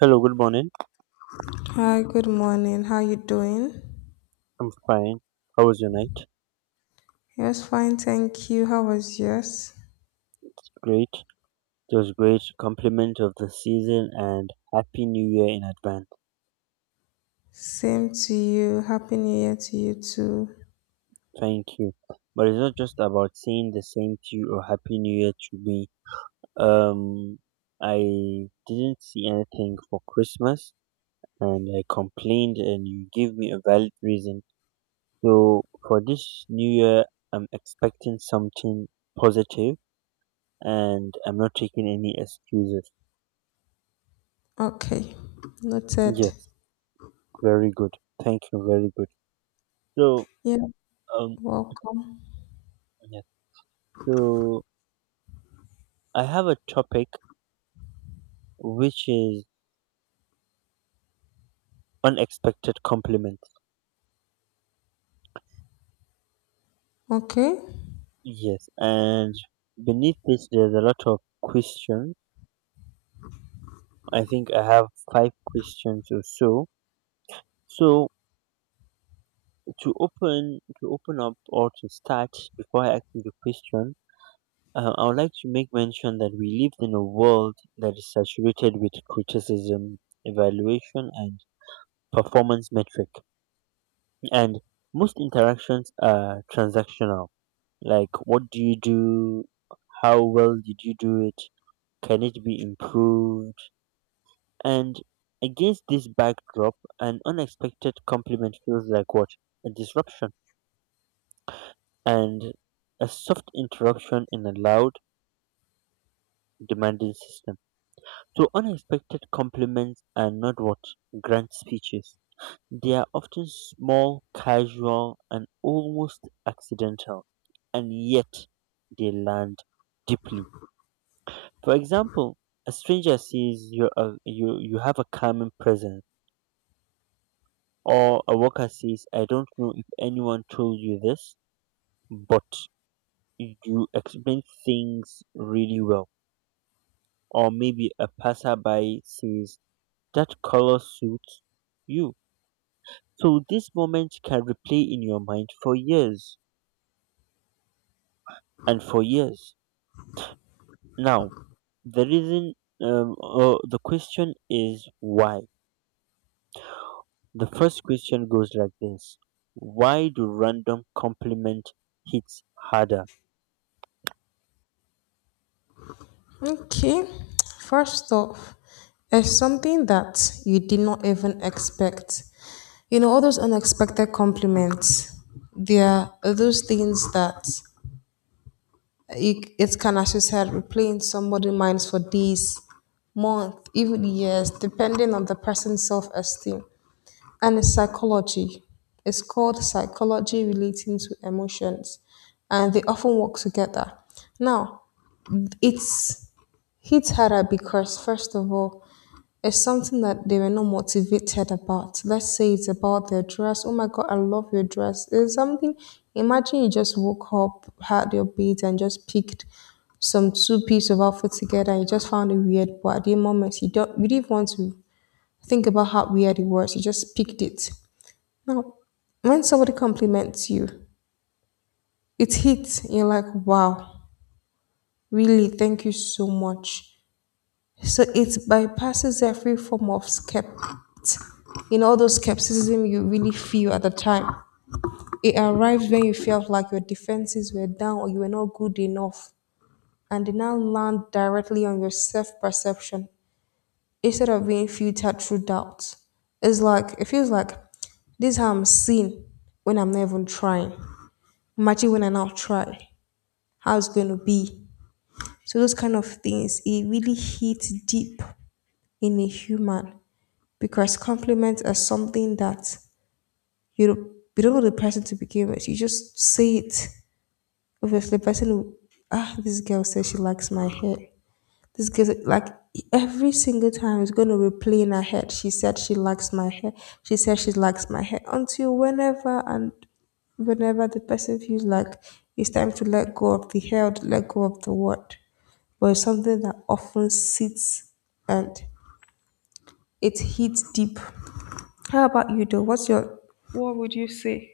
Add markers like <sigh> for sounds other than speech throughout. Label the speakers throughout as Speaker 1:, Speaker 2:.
Speaker 1: Hello, good morning.
Speaker 2: Hi, good morning. How you doing?
Speaker 1: I'm fine. How was your night?
Speaker 2: Yes, fine, thank you. How was yours?
Speaker 1: Great. It was great. Compliment of the season and Happy New Year in advance.
Speaker 2: Same to you. Happy New Year to you too.
Speaker 1: Thank you. But it's not just about saying the same to you or Happy New Year to me. Um, I didn't see anything for Christmas and I complained and you gave me a valid reason. So for this New Year, I'm expecting something positive and I'm not taking any excuses.
Speaker 2: Okay, noted.
Speaker 1: Yes. Very good. Thank you. Very good. So,
Speaker 2: Yeah,
Speaker 1: um,
Speaker 2: welcome.
Speaker 1: yeah. So I have a topic which is unexpected compliments.
Speaker 2: Okay,
Speaker 1: Yes, and beneath this, there's a lot of questions. I think I have five questions or so. So to open up or to start before I ask you the question, I would like to make mention that we live in a world that is saturated with criticism, evaluation, and performance metric. And most interactions are transactional. Like, what do you do? How well did you do it? Can it be improved? And against this backdrop, an unexpected compliment feels like what? A disruption. And a soft interruption in a loud, demanding system. So, unexpected compliments are not what? Grand speeches. They are often small, casual, and almost accidental, and yet they land deeply. For example, a stranger says you are, you have a calming presence, or a worker says, "I don't know if anyone told you this, but you explain things really well." Or maybe a passerby says, "That color suits you." So this moment can replay in your mind for years and for years. Now, the reason, or the question is why. The first question goes like this: why do random compliment hits harder?
Speaker 2: okay. First off, it's something that you did not even expect. You know, all those unexpected compliments, they are those things that it can, as you said, replay in somebody's minds for days, months, even years, depending on the person's self esteem and its psychology. It's called psychology relating to emotions, and they often work together. Now, it's hit harder because, first of all, it's something that they were not motivated about. Let's say it's about their dress. Oh my God, I love your dress. It's something, imagine you just woke up, had your beads, and just picked some two piece of outfit together and you just found it weird. But at the moment, you didn't want to think about how weird it was. You just picked it. Now, when somebody compliments you, it hits. You're like, wow, really, thank you so much. So it bypasses every form of skept, you know, all those skepticism you really feel at the time. It arrives when you felt like your defenses were down or you were not good enough, and it now lands directly on your self perception instead of being filtered through doubt. It's like, it feels like this is how I'm seen when I'm not even trying. Imagine when I now try, how it's going to be. So, those kind of things, it really hits deep in a human because compliments are something that you don't, you don't want the person to begin with. You just say it. Obviously, the person will, ah, this girl says she likes my hair. This girl, like every single time, is going to replay in her head. She said she likes my hair. She said she likes my hair until whenever and whenever the person feels like it's time to let go of the hair, or to let go of the word, but it's something that often sits and it hits deep. How about you though? What's your— what would you say?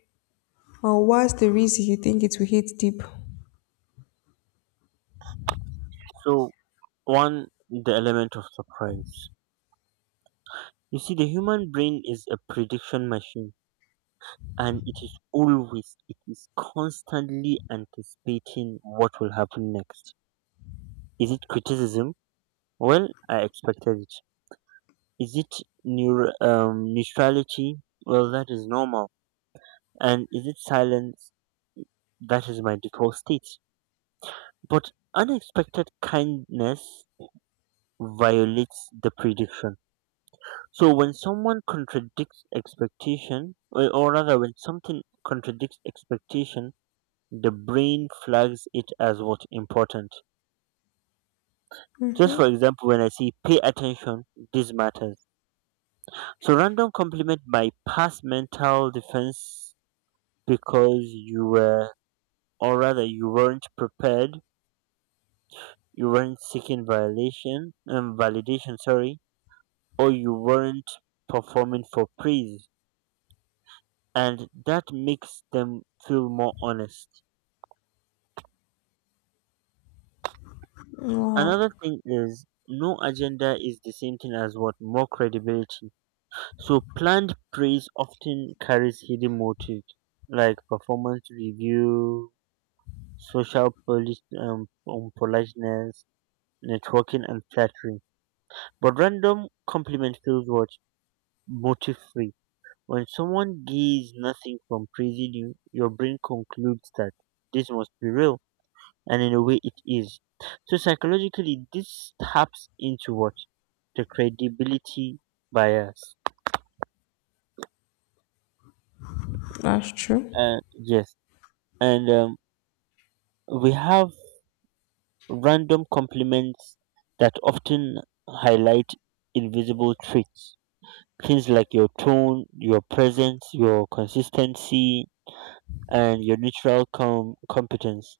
Speaker 2: Or what's the reason you think it will hit deep?
Speaker 1: So, one, the element of surprise. You see, the human brain is a prediction machine, and it is constantly anticipating what will happen next. Is it criticism? Well, I expected it. Is it neutrality? Well, that is normal, and is it silence that is my default state? But unexpected kindness violates the prediction. So when someone contradicts expectation, or rather when something contradicts expectation, the brain flags it as what important. Just
Speaker 2: Mm-hmm.
Speaker 1: for example, when I see, pay attention, this matters. So random compliment my past mental defense, because you were, or rather you weren't prepared, you weren't seeking violation, validation, sorry, or you weren't performing for praise, and that makes them feel more honest.
Speaker 2: Wow,
Speaker 1: Another thing is, no agenda is the same thing as what? More credibility. So planned praise often carries hidden motives, like performance review, social politeness, networking and flattery. But random compliment feels what? Motive free. When someone gives nothing from praising you, your brain concludes that this must be real, and in a way it is. So psychologically, this taps into what? The credibility bias.
Speaker 2: that's true.
Speaker 1: Yes. And we have random compliments that often highlight invisible traits. Things like your tone, your presence, your consistency, and your neutral competence.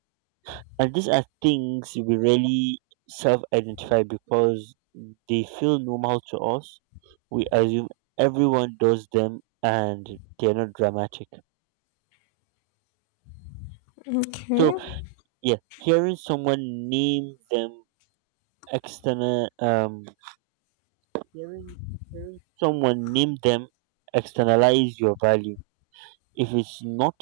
Speaker 1: And these are things we really self identify because they feel normal to us. We assume everyone does them, and they're not dramatic. So,
Speaker 2: Okay.
Speaker 1: yeah, hearing someone name them external, um, hearing, hearing someone name them externalize your value. If it's not,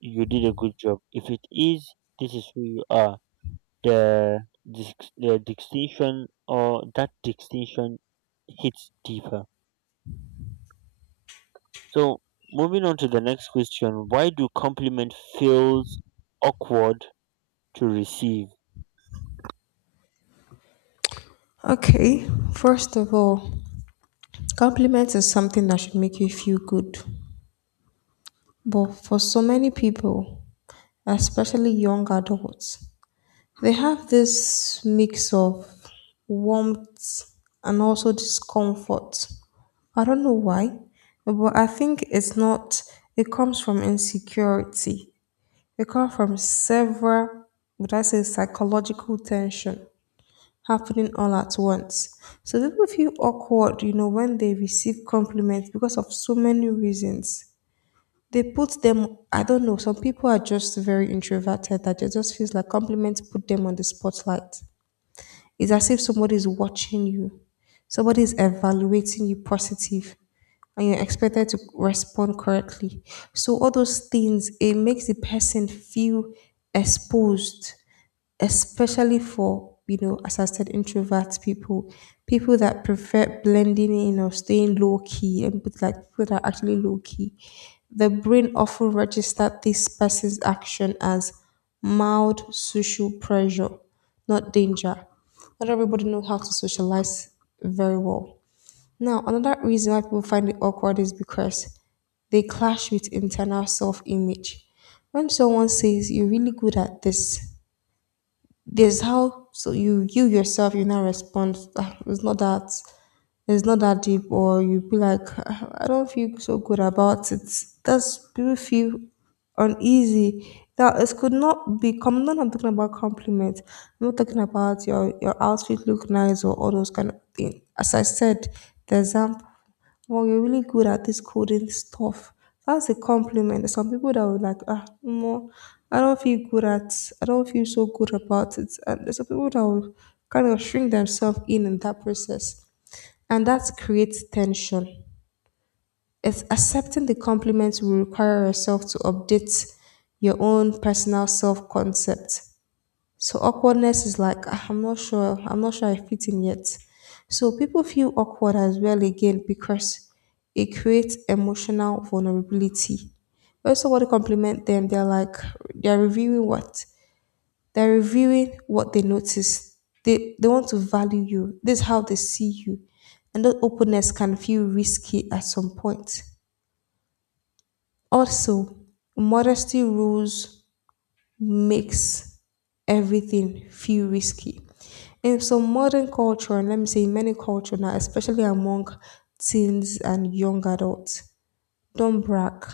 Speaker 1: you did a good job. If it is, this is who you are. The the distinction, or that distinction, hits deeper. So, moving on to the next question: why do compliment feels awkward to receive?
Speaker 2: Okay. First of all, compliments is something that should make you feel good. But for so many people, especially young adults, they have this mix of warmth and also discomfort. I don't know why, but I think it's not, it comes from insecurity. It comes from several, would I say, psychological tension happening all at once. So people feel awkward, you know, when they receive compliments because of so many reasons. They put them, I don't know, some people are just very introverted that it just feels like compliments put them on the spotlight. It's as if somebody is watching you, somebody is evaluating you positive, and you're expected to respond correctly. So all those things, it makes the person feel exposed, especially for, you know, as I said, introvert people, people that prefer blending in or staying low key, and but like people that are actually low key, the brain often registers this person's action as mild social pressure, not danger. Not everybody knows how to socialize very well. Now another reason why people find it awkward is because they clash with internal self-image. When someone says you're really good at this, there's how. So you yourself you now respond, "Ah, it's not that deep," or you be like, "Ah, I don't feel so good about it." That's people feel uneasy. Now it could not be come not, I'm talking about compliments. I'm not talking about your outfit look nice or all those kind of things. As I said, the example, "Well, you're really good at this coding stuff," that's a compliment. There's some people that would like, "Ah, no, i don't feel good at I don't feel so good about it," and there's some people that will kind of shrink themselves in that process, and that creates tension. It's accepting the compliments will require yourself to update your own personal self concept. So awkwardness is like, "Ah, I'm not sure I fit in yet." So people feel awkward as well again because it creates emotional vulnerability. When somebody compliment them, they're like, they're reviewing what they're reviewing what they notice. They want to value you. This is how they see you. And that openness can feel risky at some point. Also, modesty rules makes everything feel risky. In some modern culture, and let me say in many culture now, especially among teens and young adults, don't brag.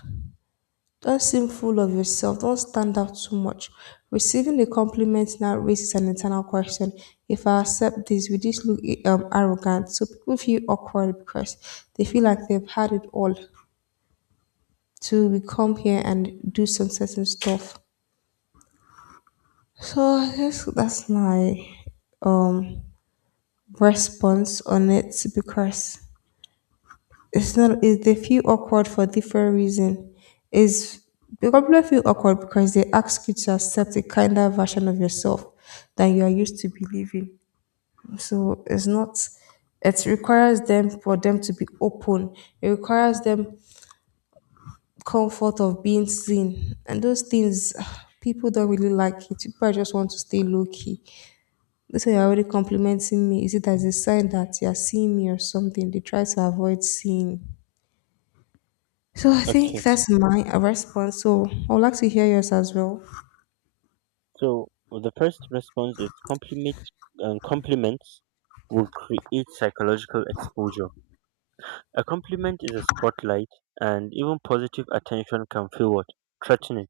Speaker 2: Don't seem full of yourself. Don't stand out too much. Receiving a compliment now raises an internal question. If I accept this, will this look arrogant? So people feel awkward because they feel like they've had it all to we come here and do some certain stuff. So I guess that's my um response on it because It's not, is they feel awkward for different reason. Is they probably feel awkward because they ask you to accept a kinder version of yourself than you are used to believing. So it's not, it requires them, for them to be open. It requires them comfort of being seen. And those things, <sighs> people don't really like it. People just want to stay low key. That's why you're already complimenting me. Is it as a sign that you're seeing me or something? They try to avoid seeing. So I think
Speaker 1: Okay,
Speaker 2: that's my response. So I would like to hear yours as well.
Speaker 1: so the first response is compliment. Compliments will create psychological exposure. A compliment is a spotlight, and even positive attention can feel what? Threatening.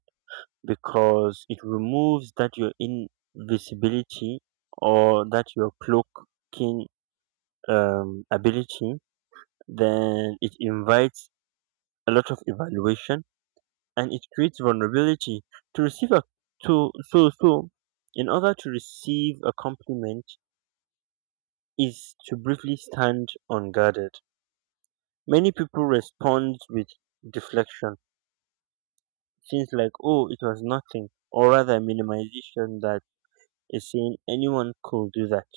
Speaker 1: Because it removes that your invisibility, or that your cloaking ability. Then it invites a lot of evaluation, and it creates vulnerability to receive a to so so. In order to receive a compliment is to briefly stand unguarded. Many people respond with deflection, things like "oh, it was nothing," or rather minimization, that is saying anyone could do that,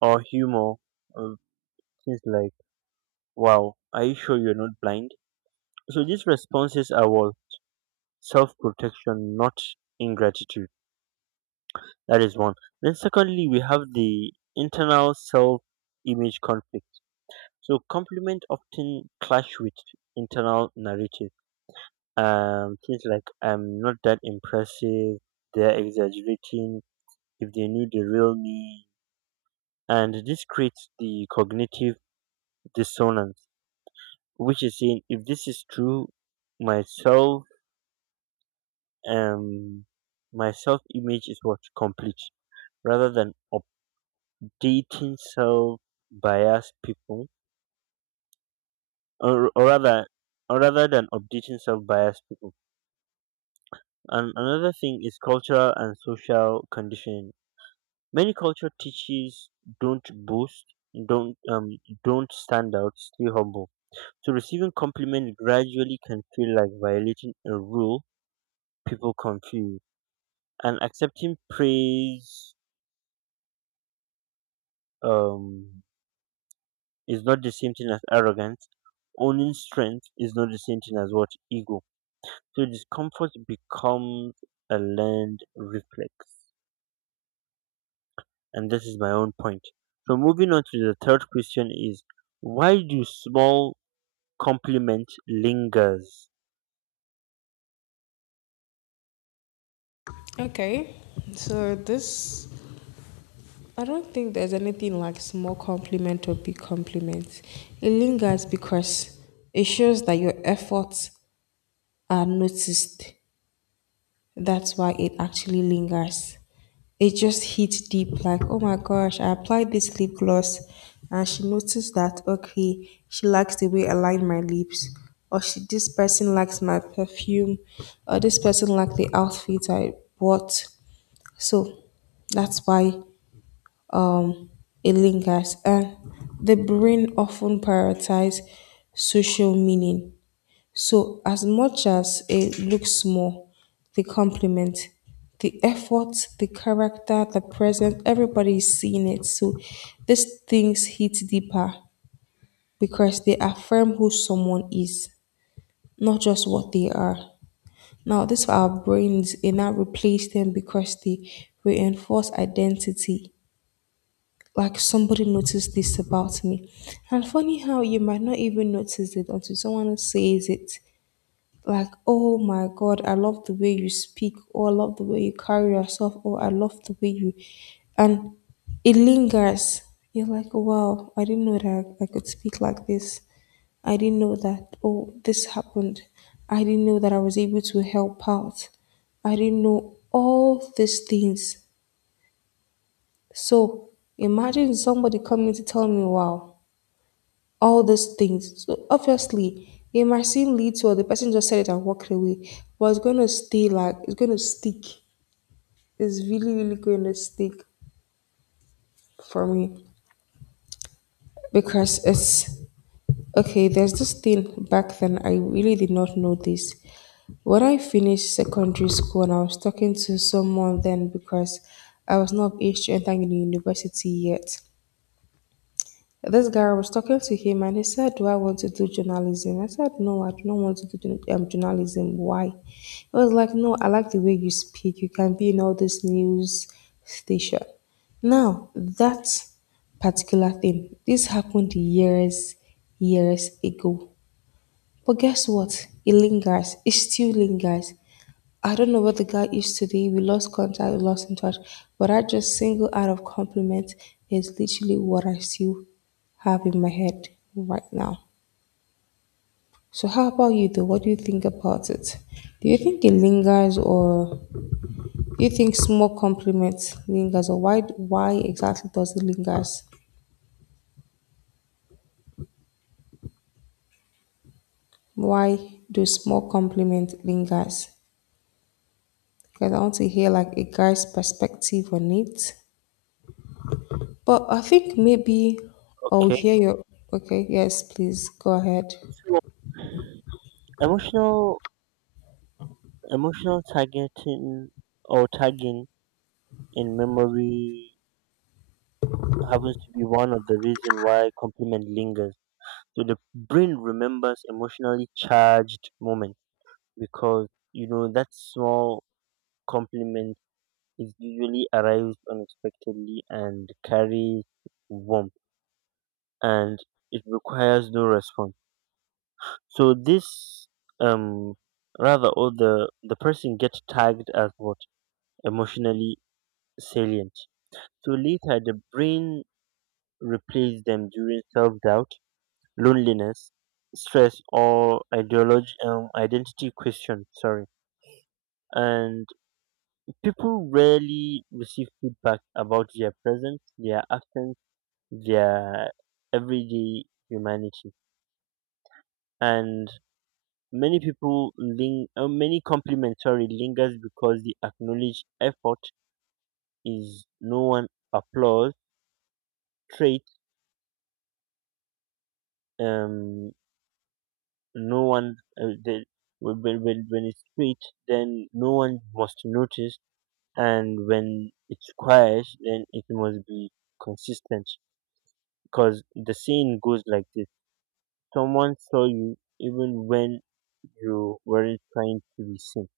Speaker 1: or humor, or things like, wow, are you sure you're not blind? So these responses are all self protection, not ingratitude. That is one. Then, secondly, we have the internal self image conflict. So, compliment often clash with internal narrative. Things like, I'm not that impressive, they're exaggerating, if they knew the real me. And this creates the cognitive dissonance, which is saying, if this is true, myself um my self image is what? Complete. Rather than updating self biased people, or, or rather or rather than updating self biased people. And another thing is cultural and social conditioning. Many culture teaches, don't boast, don't um don't stand out, stay humble. So receiving compliments gradually can feel like violating a rule. People confuse, and accepting praise um is not the same thing as arrogance. Owning strength is not the same thing as what? Ego. So discomfort becomes a learned reflex, and this is my own point. So moving on to the third question is, why do small compliment lingers?
Speaker 2: Okay, so this, I don't think there's anything like small compliment or big compliment. It lingers because it shows that your efforts are noticed. That's why it actually lingers. It just hit deep like, oh my gosh, I applied this lip gloss and she noticed that, okay, she likes the way I line my lips. Or she, this person likes my perfume. Or this person likes the outfit I bought. So that's why um, it lingers. And the brain often prioritizes social meaning, so, as much as it looks small, the compliment, the effort, the character, the presence, everybody is seeing it. So these things hit deeper because they affirm who someone is, not just what they are. Now, this for our brains, it now replace them because they reinforce identity. Like somebody noticed this about me. And funny how you might not even notice it until someone else says it. Like, oh my god, I love the way you speak. Oh, I love the way you carry yourself. Oh, I love the way you— and it lingers. You're like, wow, I didn't know that I could speak like this. I didn't know that, oh, this happened. I didn't know that I was able to help out. I didn't know all these things. So imagine somebody coming to tell me, wow, all these things. So obviously, it might seem little, the person just said it and walked away, but it's going to stay like, it's going to stick. It's really, really going to stick for me because it's okay. There's this thing back then, I really did not know this. When I finished secondary school and I was talking to someone then because I was not of age to enter university yet, this guy, I was talking to him and he said, do I want to do journalism? I said, no, I do not want to do journalism. Why? He was like, no, I like the way you speak. You can be in all this news station. Now, that particular thing, this happened years, years ago. But guess what? It lingers. It still lingers. I don't know what the guy is today. We lost contact, we lost in touch. But that just single out of compliment is literally what I still have in my head right now. So how about you though? What do you think about it? Do you think it lingers, or do you think small compliments lingers, or why exactly does it lingers? Why do small compliment lingers? Because I want to hear like a guy's perspective on it. But I think maybe I'll
Speaker 1: Okay,
Speaker 2: hear your— okay, yes, please go ahead.
Speaker 1: so emotional emotional targeting, or tagging in memory, happens to be one of the reason why compliment lingers. So the brain remembers emotionally charged moment, because you know that small compliment is usually arrives unexpectedly and carries warmth, and it requires no response. So this um rather or the person gets tagged as what? Emotionally salient. So later the brain replaces them during self doubt, loneliness, stress, or ideology, identity question. Sorry. And people rarely receive feedback about their presence, their absence, their everyday humanity, and many compliments, sorry, lingers because the acknowledged effort is no one applause trait, um no one, when, when it's straight then no one must notice, and when it's quiet then it must be consistent, because the saying goes like this: someone saw you even when you weren't trying to be seen,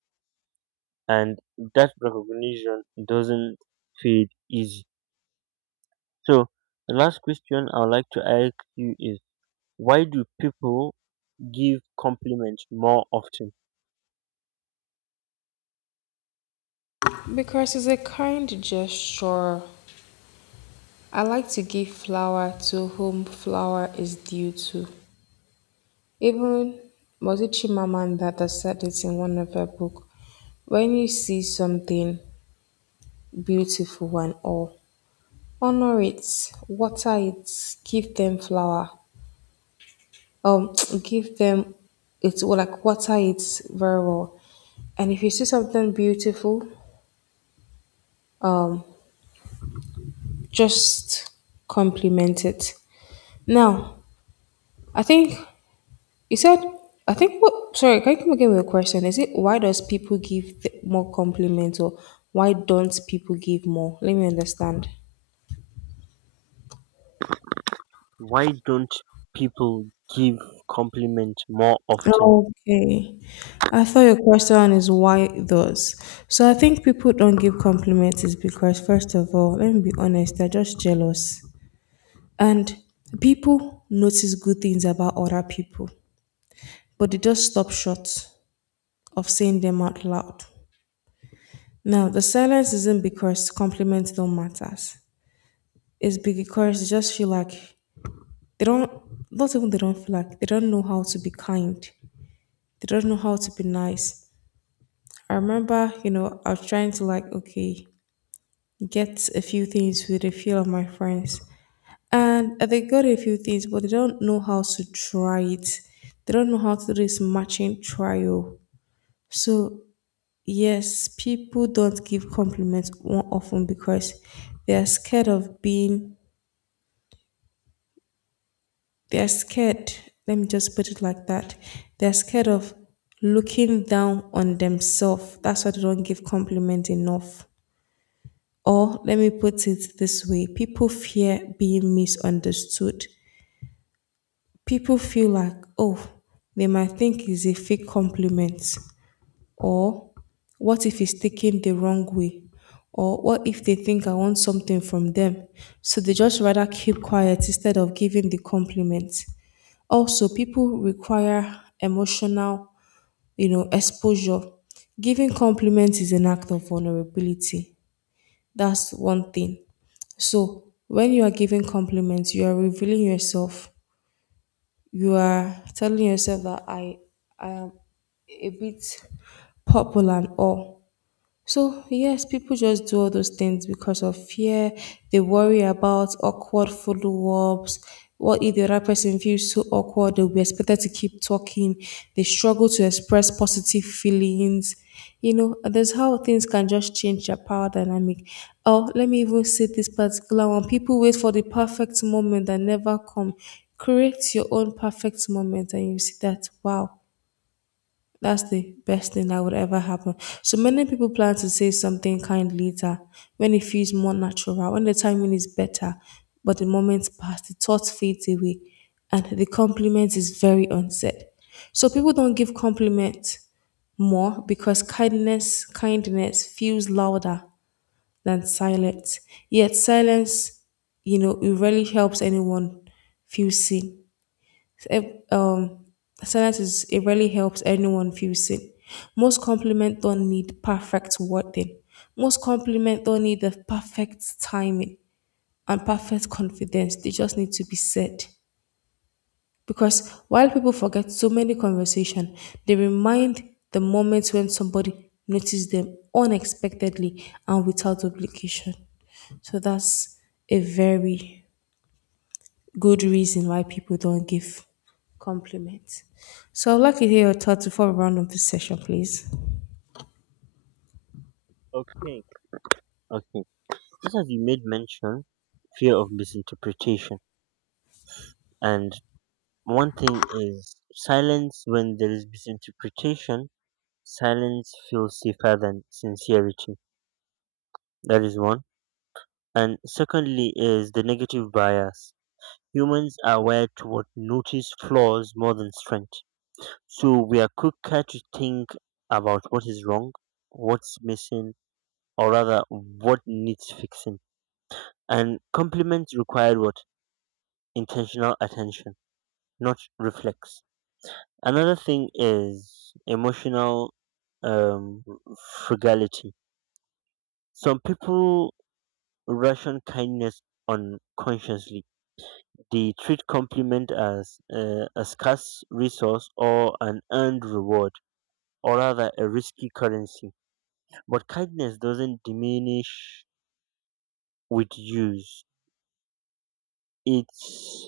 Speaker 1: and that recognition doesn't fade easy. So the last question I would like to ask you is, why do people give compliments more often?
Speaker 2: Because it's a kind gesture. I like to give flower to whom flower is due to. Even Mozichi Mamanda said it in one of her book. When you see something beautiful and all, honor it, water it, give them flower. Um, <tsk> give them, it's like water it very well. And if you see something beautiful, um, just complement it. Now, I think you said, I think what, sorry, can you come again with a question? Is it why does people give more compliments, or why don't people give more? Let me understand.
Speaker 1: Why don't people give compliments more often?
Speaker 2: Okay. I thought your question is why those. So I think people don't give compliments is because, first of all, let me be honest, they're just jealous. And people notice good things about other people, but they just stop short of saying them out loud. Now, the silence isn't because compliments don't matter. It's because they just feel like they don't — not even they don't feel like, they don't know how to be kind. They don't know how to be nice. I remember, I was trying to, like, okay, get a few things with a few of my friends. And they got a few things, but they don't know how to try it. They don't know how to do this matching trial. So yes, people don't give compliments more often because they are scared of being, they are scared, let me just put it like that. They are scared of looking down on themselves. That's why they don't give compliments enough. Or let me put it this way, people fear being misunderstood. People feel like, oh, they might think it's a fake compliment, or what if it's taken the wrong way, or what if they think I want something from them, so they just rather keep quiet instead of giving the compliment. Also, people require emotional, exposure. Giving compliments is an act of vulnerability, that's one thing. So when you are giving compliments, you are revealing yourself. You are telling yourself that I am a bit popular and all. So, yes, people just do all those things because of fear. They worry about awkward follow ups. What if the other person feels so awkward? They'll be expected to keep talking. They struggle to express positive feelings. You know, there's how things can just change their power dynamic. Oh, let me even say this particular one. People wait for the perfect moment that never come. Create your own perfect moment, and you see that, wow, that's the best thing that would ever happen. So many people plan to say something kind later, when it feels more natural, when the timing is better, but the moment passed, the thought fades away, and the compliment is very unsaid. So people don't give compliment more because kindness feels louder than silence. Yet silence, you know, it really helps anyone feel seen. So, if, um, silence is, it really helps anyone feel seen. Most compliments don't need perfect wording. Most compliments don't need the perfect timing and perfect confidence. They just need to be said. Because while people forget so many conversations, they remind the moments when somebody noticed them unexpectedly and without obligation. So that's a very good reason why people don't give compliments. So I'd like to hear your thoughts before we round up this session, please.
Speaker 1: Okay. Okay, just as you made mention, fear of misinterpretation. And one thing is, silence when there is misinterpretation, silence feels safer than sincerity. That is one. And secondly, is the negative bias. Humans are wired toward notice flaws more than strength. So we are quicker to think about what is wrong, what's missing, or rather what needs fixing. And compliments require what? Intentional attention, not reflex. Another thing is emotional um, frugality. Some people ration kindness unconsciously. They treat compliment as a scarce resource, or an earned reward, or rather a risky currency. But kindness doesn't diminish with use; it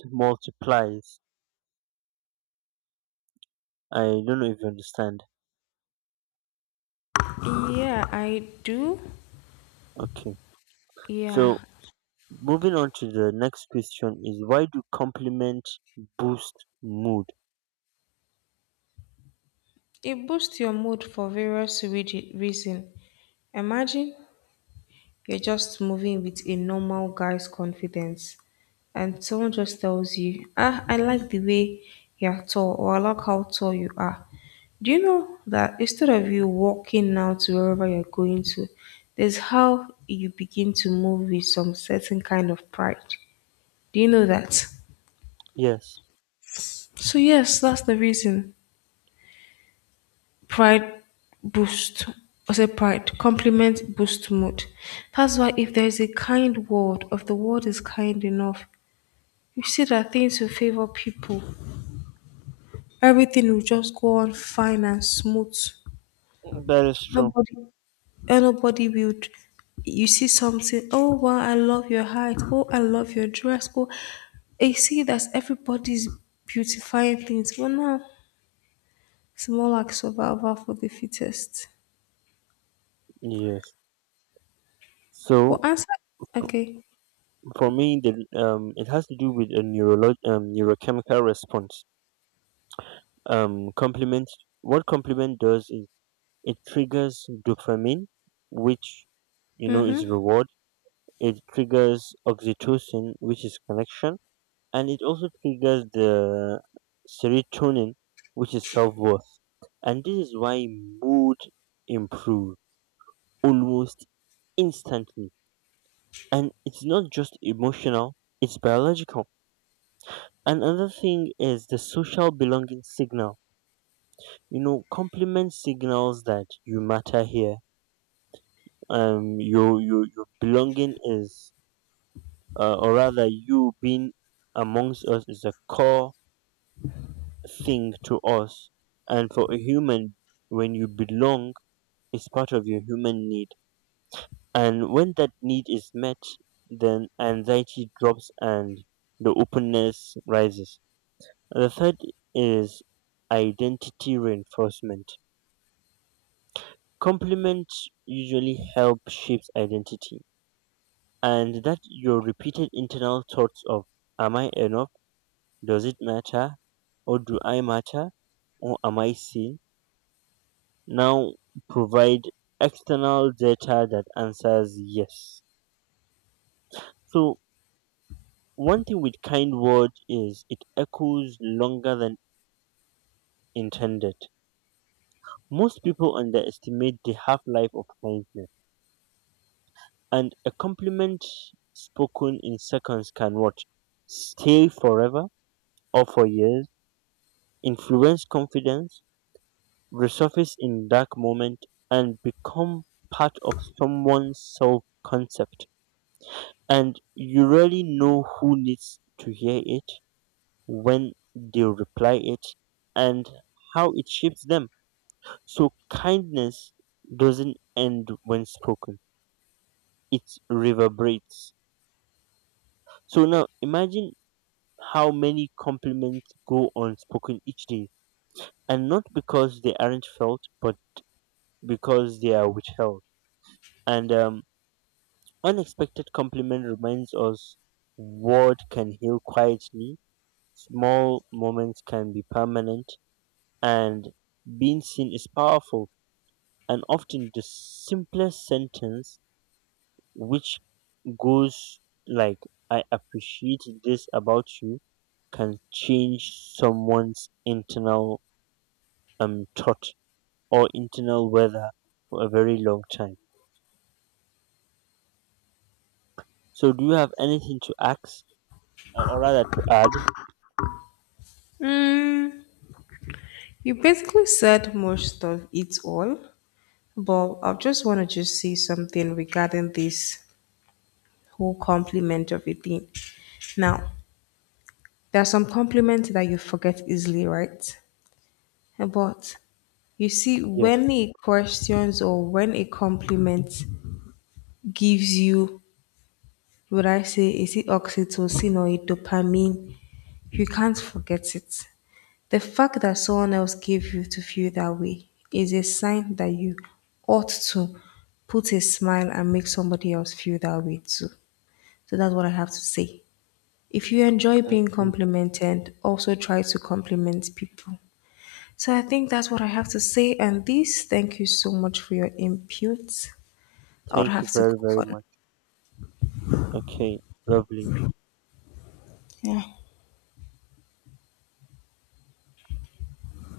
Speaker 1: multiplies. I don't know if you understand.
Speaker 2: Yeah, I do.
Speaker 1: Okay,
Speaker 2: Yeah,
Speaker 1: so moving on to the next question is, why do compliments boost mood?
Speaker 2: it boosts your mood for various reasons. Imagine, you're just moving with a normal guy's confidence. And someone just tells you, ah, I like the way you're tall, or I like how tall you are. Do you know that instead of you walking now to wherever you're going to, there's how you begin to move with some certain kind of pride. Do you know that?
Speaker 1: Yes,
Speaker 2: So yes, that's the reason. Pride boost. I say pride. Compliment boost mood. That's why if there's a kind word, if the word is kind enough, you see that things will favor people. Everything will just go on fine and smooth.
Speaker 1: that is true.
Speaker 2: Nobody, eh, nobody will. You see something. Oh wow! I love your height. Oh, I love your dress. Oh, you see that everybody's beautifying things. But now, it's more like survival for the fittest.
Speaker 1: Yes. So
Speaker 2: But answer.
Speaker 1: f-
Speaker 2: Okay.
Speaker 1: for me, the it has to do with a neurolog neurochemical response. Compliment. What compliment does is, it triggers dopamine, which you know is
Speaker 2: Mm-hmm.
Speaker 1: reward. It triggers oxytocin, which is connection, and it also triggers the serotonin, which is self worth. And this is why mood improves almost instantly. And it's not just emotional, it's biological. And another thing is the social belonging signal. You know, compliment signals that you matter here. Your belonging is, or rather, you being amongst us is a core thing to us. And for a human, when you belong, is part of your human need. And when that need is met, then anxiety drops and the openness rises. The third is identity reinforcement. Compliments usually help shapes identity, and that your repeated internal thoughts of "Am I enough? Does it matter? Or do I matter? Or am I seen?" now provide external data that answers yes. So one thing with kind word is, it echoes longer than intended. Most people underestimate the half life of kindness, and a compliment spoken in seconds can what? Stay forever, or for years, influence confidence, resurface in dark moment, and become part of someone's self concept. And you really know who needs to hear it, when they reply it, and how it shapes them. So kindness doesn't end when spoken, it reverberates. So now imagine how many compliments go unspoken each day, and not because they aren't felt, but because they are withheld. And unexpected compliment reminds us what can heal quietly. Small moments can be permanent, and being seen is powerful. And often the simplest sentence, which goes like, I appreciate this about you, can change someone's internal thought, or internal weather, for a very long time. So, do you have anything to ask, or rather to add?
Speaker 2: Mm, you basically said most of it all, but I just want to just say something regarding this whole compliment of a thing. Now, there are some compliments that you forget easily, right? But you see, when
Speaker 1: Yes.
Speaker 2: a questions or when a compliment gives you, would I say, is it oxytocin or a dopamine? You can't forget it. The fact that someone else gave you to feel that way is a sign that you ought to put a smile and make somebody else feel that way too. So that's what I have to say. If you enjoy being
Speaker 1: Okay.
Speaker 2: complimented, also try to compliment people. So I think that's what I have to say. And this, thank you so much for your input. I would
Speaker 1: Thank you
Speaker 2: have to
Speaker 1: very,
Speaker 2: go
Speaker 1: very
Speaker 2: for
Speaker 1: much. Okay, lovely.